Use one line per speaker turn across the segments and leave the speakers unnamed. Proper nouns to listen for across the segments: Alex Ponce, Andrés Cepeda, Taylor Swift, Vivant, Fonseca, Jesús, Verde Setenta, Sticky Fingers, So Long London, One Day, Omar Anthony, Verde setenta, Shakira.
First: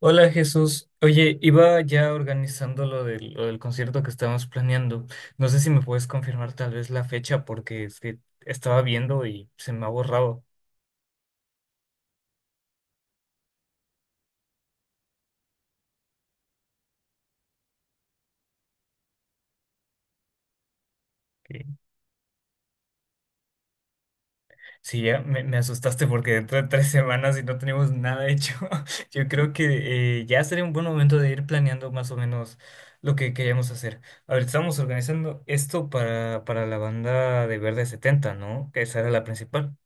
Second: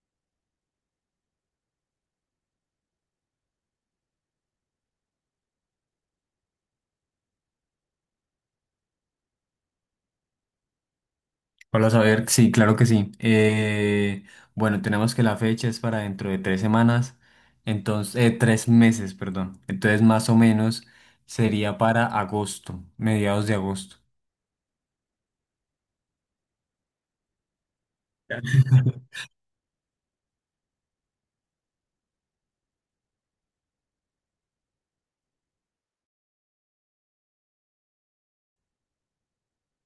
Hola Jesús, oye, iba ya organizando lo del concierto que estábamos planeando. No sé si me puedes confirmar tal vez la fecha porque es que estaba viendo y se me ha borrado.
Hola, saber, sí, claro que sí. Bueno, tenemos que la fecha es para dentro de tres semanas, entonces, tres meses, perdón. Entonces, más o menos
Que-
sería para agosto, mediados de agosto.
Sí, ya me asustaste porque dentro de 3 semanas y no tenemos nada hecho. Yo creo que ya sería un buen momento de ir planeando más o menos lo que queríamos hacer. A ver, estamos organizando esto para la banda de Verde Setenta, ¿no? Que esa era la principal.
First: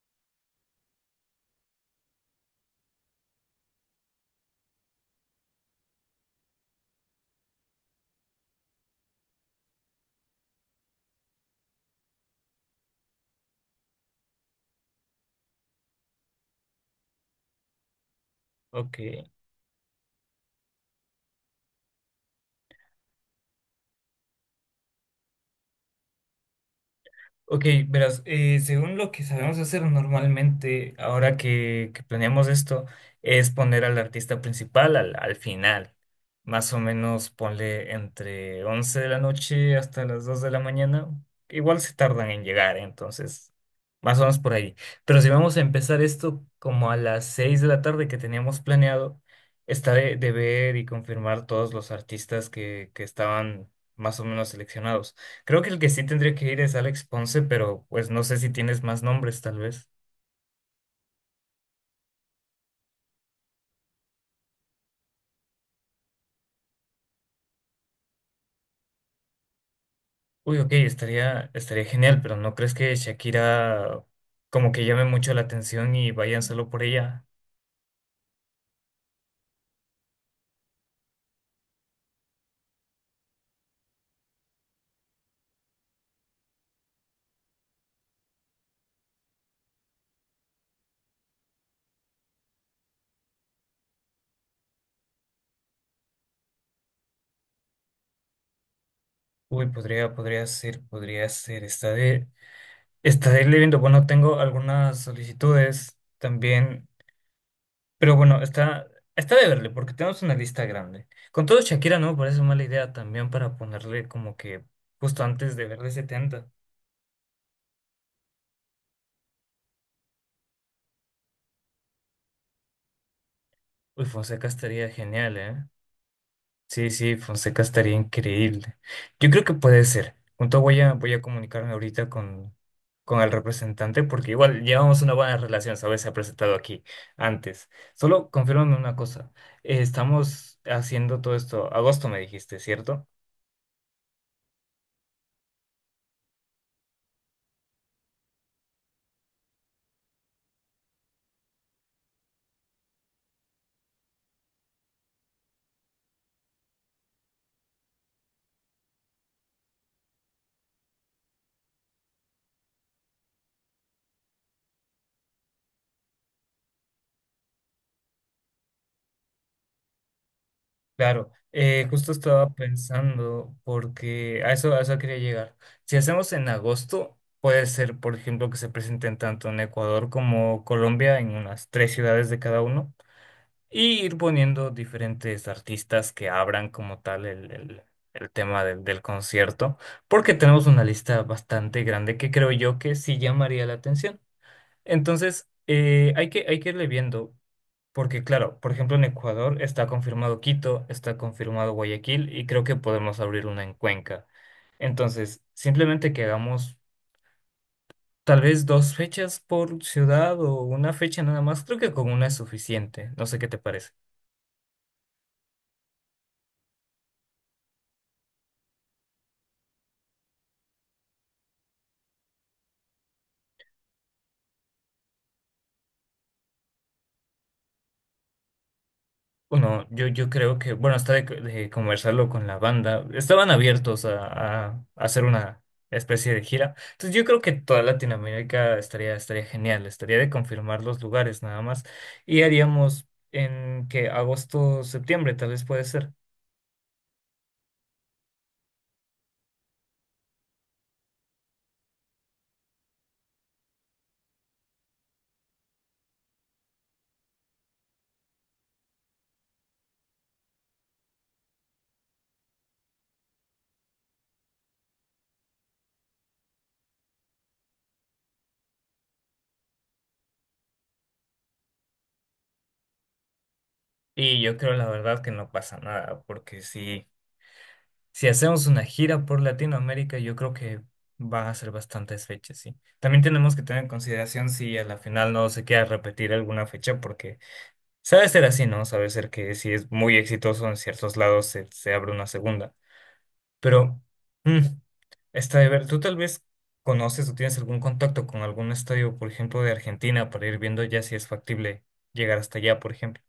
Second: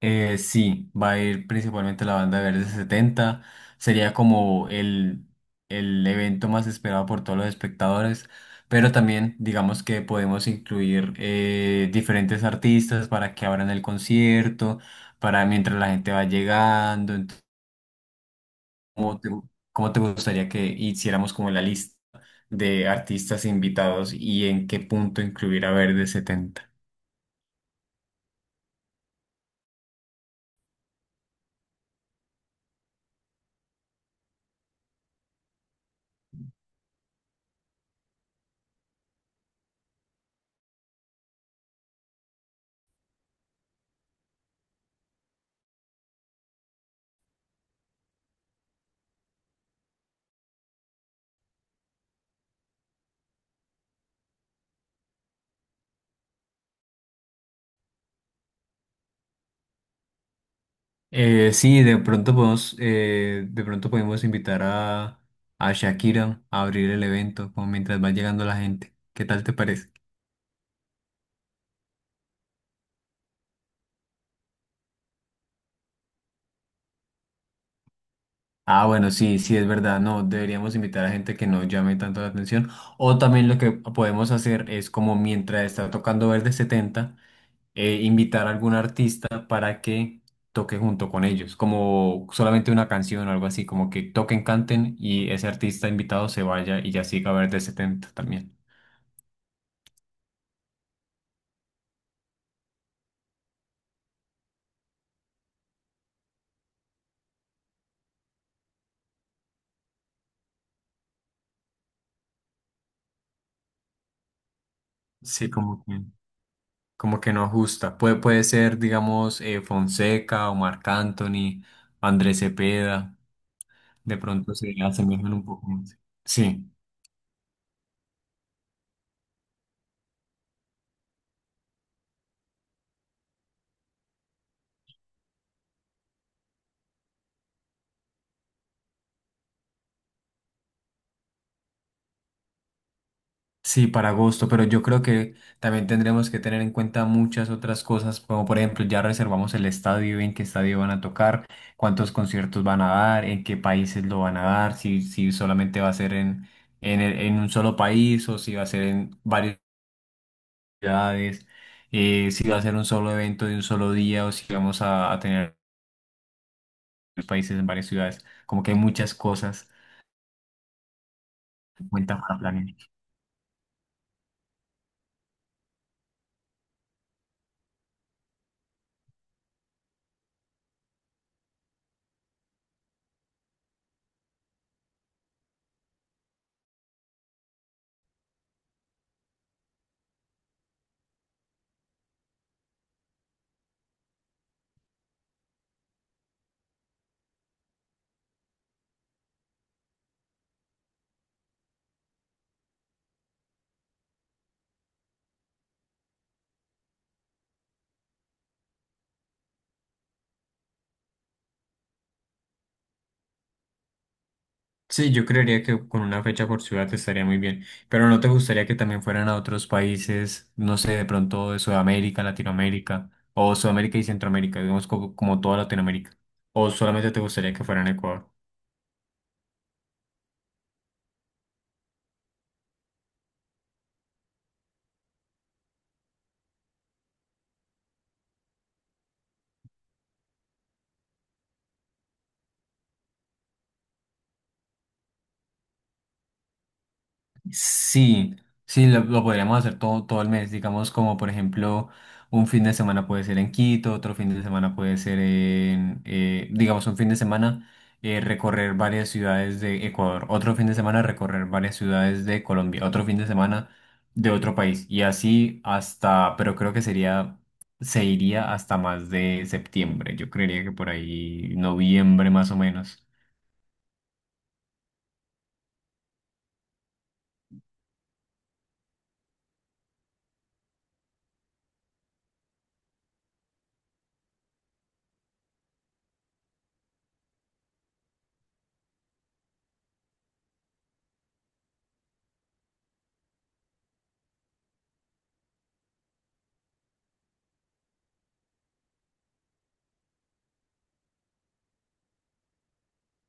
Sí, va a ir principalmente la banda Verde Setenta. Sería como el evento más esperado por todos los espectadores. Pero también, digamos que podemos incluir diferentes artistas para que abran el concierto, para mientras la gente va llegando. Entonces, ¿cómo
Ok.
te, gu- cómo te gustaría que hiciéramos como la lista de artistas invitados y en qué punto incluir a Verde Setenta?
Ok, verás, según lo que sabemos hacer normalmente, ahora que planeamos esto, es poner al artista principal al final. Más o menos ponle entre 11 de la noche hasta las 2 de la mañana. Igual se tardan en llegar, entonces, más o menos por ahí. Pero si vamos a empezar esto como a las 6 de la tarde que teníamos planeado, está de ver y confirmar todos los artistas que estaban más o menos seleccionados. Creo que el que sí tendría que ir es Alex Ponce, pero pues no sé si tienes más nombres, tal vez.
Sí, de pronto podemos invitar a Shakira a abrir el evento, como mientras va llegando la gente. ¿Qué tal te parece?
Uy, ok, estaría genial, pero ¿no crees que Shakira como que llame mucho la atención y vayan solo por ella?
Ah, bueno, sí, sí, es verdad. No, deberíamos invitar a gente que no llame tanto la atención. O también lo que podemos hacer es como mientras está tocando Verde Setenta, invitar a algún artista para que toque junto con ellos, como solamente una canción o algo así, como que toquen, canten y ese artista invitado se vaya y ya siga Verde Setenta también.
Uy, podría ser, podría ser. Estaré leyendo. Bueno, tengo algunas solicitudes también, pero bueno, está de verle, porque tenemos una lista grande. Con todo, Shakira no me parece mala idea también para ponerle como que justo
Sí,
antes de
como
verle
que...
setenta.
Como que no ajusta. Puede ser, digamos, Fonseca, Omar Anthony, Andrés Cepeda.
Uy,
De
Fonseca
pronto se
estaría
asemejan
genial,
un
¿eh?
poco más. Sí,
Sí, sí, Fonseca estaría increíble. Yo creo que puede ser. Junto voy a comunicarme ahorita con el representante porque igual llevamos una buena relación, ¿sabes? Se ha presentado aquí antes. Solo confírmame una cosa. Estamos haciendo todo esto. Agosto me dijiste, ¿cierto?
sí, para agosto, pero yo creo que también tendremos que tener en cuenta muchas otras cosas, como por ejemplo, ya reservamos el estadio, en qué estadio van a tocar, cuántos conciertos van a dar, en qué países lo van a dar, si solamente va a ser en un solo país o si va a ser en varios. Ciudades, si va a ser un solo evento de un solo día o si vamos a tener varios países en varias ciudades. Como que hay muchas cosas
Claro.
en
Justo
cuenta para
estaba
planear.
pensando porque a eso quería llegar. Si hacemos en agosto, puede ser, por ejemplo, que se presenten tanto en Ecuador como Colombia en unas tres ciudades de cada uno. Y ir poniendo diferentes artistas que abran como tal el tema del concierto, porque tenemos una lista bastante grande que creo yo que sí llamaría la atención. Entonces, hay que irle viendo, porque claro, por ejemplo, en Ecuador está confirmado Quito, está confirmado Guayaquil y creo que podemos abrir una en Cuenca. Entonces, simplemente que hagamos tal vez dos fechas por ciudad o una fecha nada más, creo que con una es suficiente. No sé qué te parece.
Sí, yo creería que con una fecha por ciudad estaría muy bien, pero ¿no te gustaría que también fueran a otros países, no sé, de pronto de Sudamérica, Latinoamérica, o Sudamérica y Centroamérica, digamos como, como toda Latinoamérica? ¿O solamente te gustaría que fueran a Ecuador?
Bueno, yo creo que, bueno, hasta de conversarlo con la banda, estaban abiertos a hacer una especie de gira. Entonces yo creo que toda Latinoamérica estaría genial, estaría de confirmar los lugares nada más. Y haríamos en que agosto, septiembre tal vez puede ser.
Sí, sí, lo podríamos hacer todo el mes, digamos como por ejemplo un fin de semana puede ser en Quito, otro fin de semana puede ser en, digamos un fin de semana recorrer varias ciudades de Ecuador, otro fin de semana recorrer varias ciudades de Colombia, otro fin de semana de otro país y así hasta, pero creo que sería, se iría hasta más de septiembre, yo creería que por ahí noviembre más o menos.
Y yo creo la verdad que no pasa nada, porque si hacemos una gira por Latinoamérica, yo creo que van a ser bastantes fechas, sí. También tenemos que tener en consideración si a la final no se queda repetir alguna fecha, porque. Sabe ser así, ¿no? Sabe ser que si es muy exitoso en ciertos lados se abre una segunda. Pero, mm, está de ver, tú tal vez conoces o tienes algún contacto con algún estadio, por ejemplo, de Argentina, para ir viendo ya si es factible llegar hasta allá, por ejemplo.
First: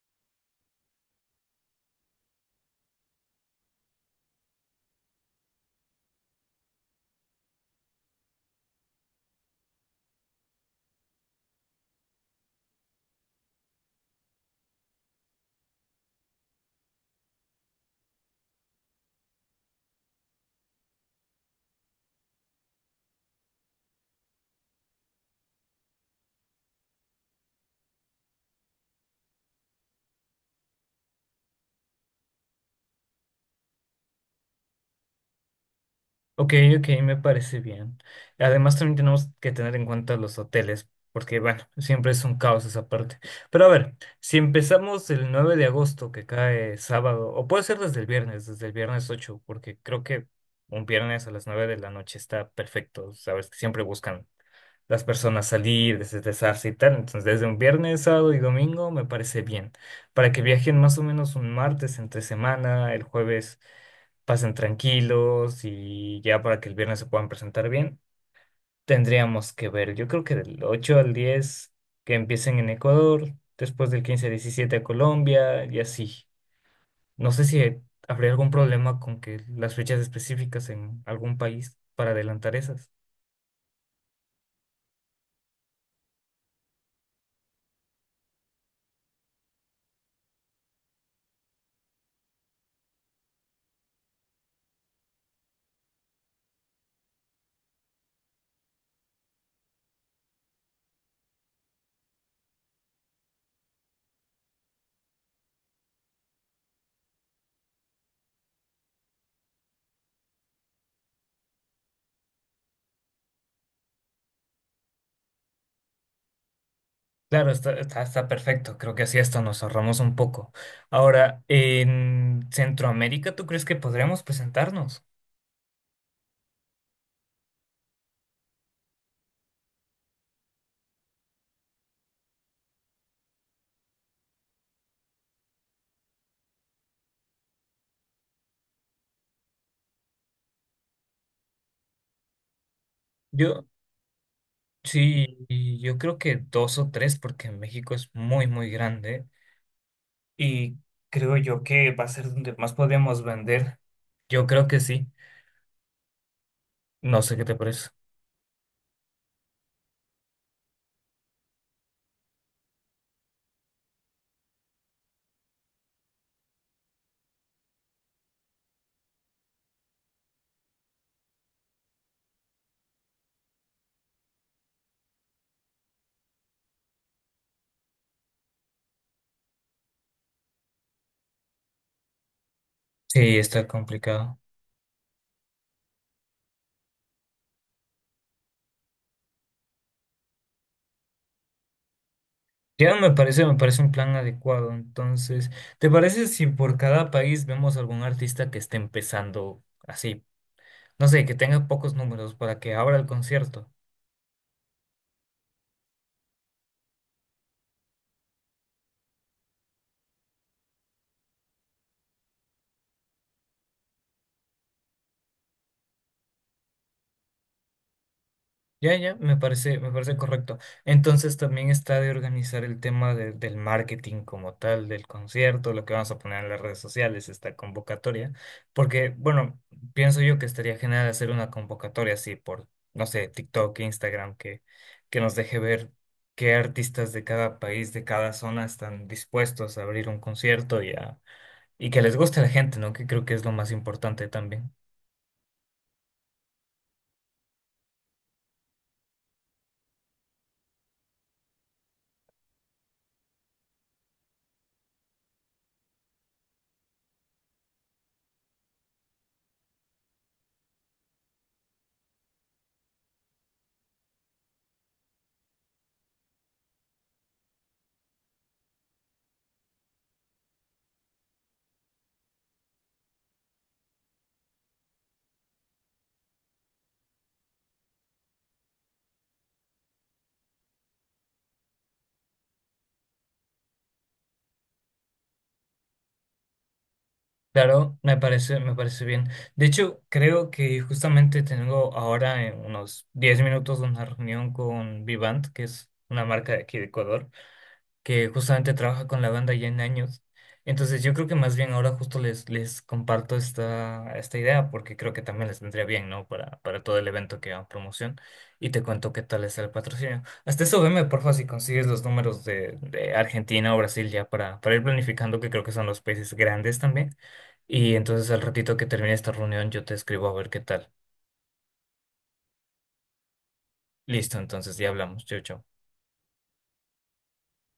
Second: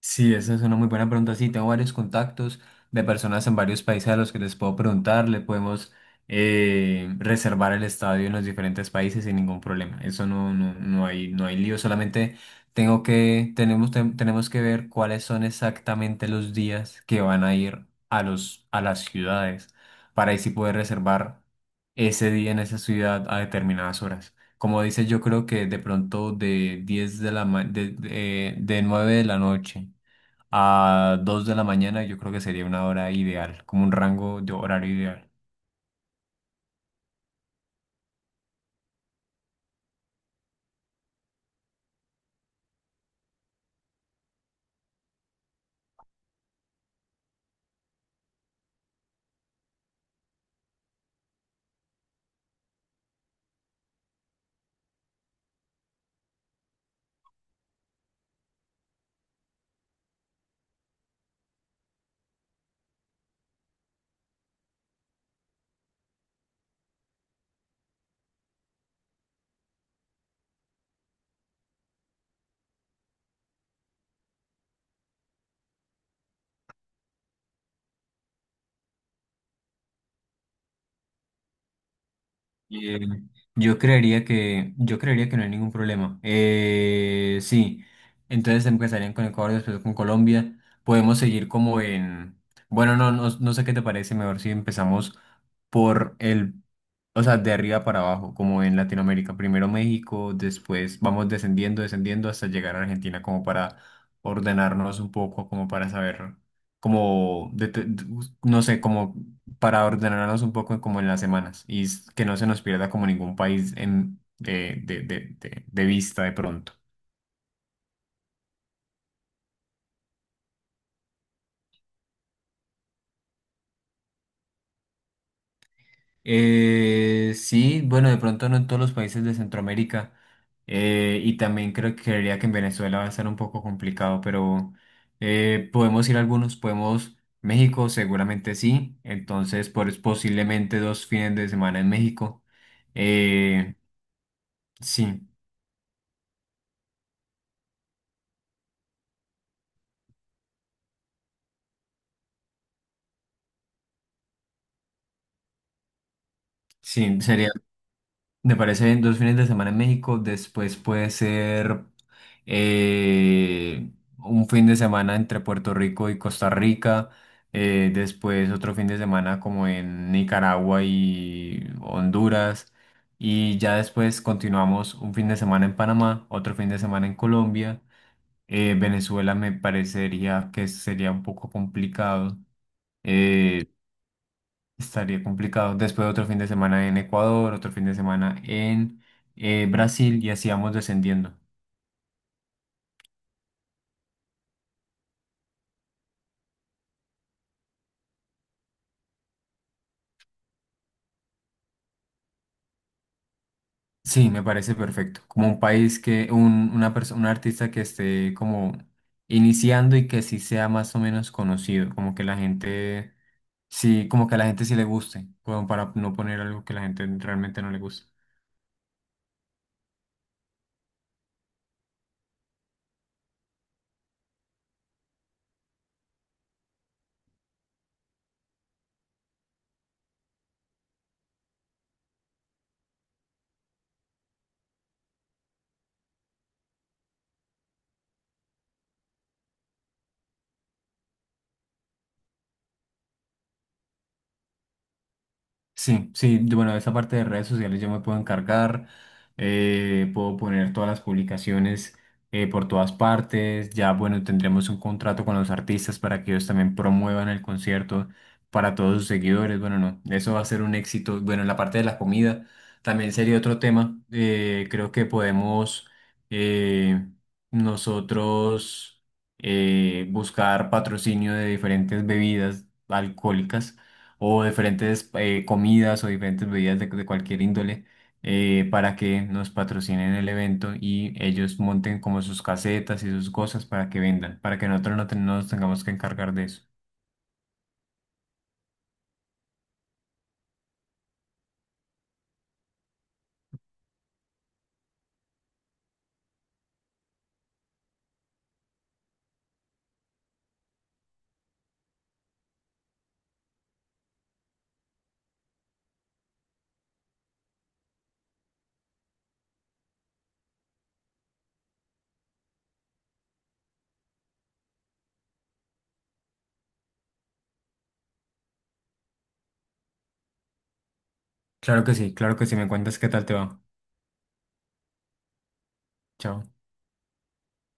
Sí, esa es una muy buena pregunta. Sí, tengo varios contactos de personas en varios países a los que les puedo preguntar. Le podemos reservar el estadio en los diferentes países sin ningún problema. Eso no, no hay, no hay lío. Solamente tengo que tenemos que ver cuáles son exactamente los días que van a ir a a las ciudades para así poder reservar ese día en esa ciudad a determinadas horas. Como dices, yo creo que de pronto de 9 de la noche a 2 de la mañana, yo creo que sería una hora ideal, como un rango de horario ideal.
Ok, ok, me parece bien. Además, también tenemos que tener en cuenta los hoteles, porque bueno, siempre es un caos esa parte. Pero a ver, si empezamos el 9 de agosto, que cae sábado, o puede ser desde el viernes, desde el viernes 8, porque creo que un viernes a las 9 de la noche está perfecto. Sabes que siempre buscan las personas salir, desestresarse y tal. Entonces, desde un viernes, sábado y domingo me parece bien. Para que viajen más o menos un martes entre semana, el jueves pasen tranquilos y ya para que el viernes se puedan presentar bien, tendríamos que ver, yo creo que del 8 al 10 que empiecen en Ecuador, después del 15 al 17 a Colombia y así. No sé si habría algún problema con que las fechas específicas en algún país para adelantar esas.
Eh, yo creería que no hay ningún problema. Sí, entonces empezarían con Ecuador, después con Colombia. Podemos seguir como en... Bueno, no, no sé qué te parece, mejor si empezamos por el... O sea, de arriba para abajo, como en Latinoamérica. Primero México, después vamos descendiendo, descendiendo hasta llegar a Argentina como para ordenarnos un poco, como para saber, como, de- de- no sé, como para ordenarnos un poco como en las semanas y que no se nos pierda como ningún país en, de vista de pronto.
Claro, está perfecto. Creo que así esto nos ahorramos un poco. Ahora, en Centroamérica, ¿tú crees que podríamos presentarnos?
Sí, bueno, de pronto no en todos los países de Centroamérica, y también creo que creería que en Venezuela va a estar un poco complicado, pero podemos ir a algunos, podemos... México seguramente sí, entonces pues, posiblemente dos fines de semana en México.
Yo,
Eh, sí.
sí, y yo creo que dos o tres, porque México es muy, muy grande y creo yo que va a ser donde más podemos vender. Yo creo que sí. No
Sí,
sé qué
sería...
te parece.
Me parece bien dos fines de semana en México, después puede ser eh, un fin de semana entre Puerto Rico y Costa Rica, después otro fin de semana como en Nicaragua y Honduras, y ya después continuamos un fin de semana en Panamá, otro fin de semana en Colombia. Venezuela me parecería que sería un poco complicado.
Sí, está
eh,
complicado.
Estaría complicado. Después otro fin de semana en Ecuador, otro fin de semana en Brasil y así vamos descendiendo.
Ya me parece un plan adecuado. Entonces, ¿te parece si por cada país vemos algún artista que esté empezando así? No sé, que tenga pocos números para que abra el concierto.
Sí, me parece perfecto. Como un país que, una persona, un artista que esté como iniciando y que sí sea más o menos conocido, como que la gente, sí, como que a la gente sí le guste, como para no poner algo que la gente realmente no le gusta.
Ya, ya, me parece correcto. Entonces también está de organizar el tema del marketing como tal, del concierto, lo que vamos a poner en las redes sociales, esta convocatoria. Porque, bueno, pienso yo que estaría genial hacer una convocatoria así por, no sé, TikTok, Instagram, que nos deje ver qué artistas de cada país, de cada zona están dispuestos a abrir un concierto y que les guste a la gente, ¿no? Que creo que es lo más importante también.
Sí, sí, yo... Bueno, esa parte de redes sociales yo me puedo encargar, puedo poner todas las publicaciones por todas partes, ya bueno, tendremos un contrato con los artistas para que ellos también promuevan el concierto para todos sus seguidores. Bueno, no, eso va a ser un éxito. Bueno, en la parte de la comida también sería otro tema. Creo que podemos, eh, nosotros, buscar patrocinio de diferentes bebidas alcohólicas o diferentes comidas o diferentes bebidas de cualquier índole, para que nos patrocinen el evento y ellos monten como sus casetas y sus cosas para que vendan, para que nosotros no nos tengamos que encargar de eso.
Claro, me parece bien. De hecho, creo que justamente tengo ahora en unos 10 minutos una reunión con Vivant, que es una marca de aquí de Ecuador que justamente trabaja con la banda ya en años. Entonces yo creo que más bien ahora justo les comparto esta idea porque creo que también les vendría bien, ¿no? Para todo el evento que va a promoción y te cuento qué tal es el patrocinio. Hasta eso veme, porfa, si consigues los números de Argentina o Brasil ya para ir planificando que creo que son los países grandes también. Y entonces al ratito que termine esta reunión yo te escribo a ver qué tal.
Claro que sí, me cuentas qué tal te va.
Listo, entonces ya hablamos. Chau, chau.
Chao.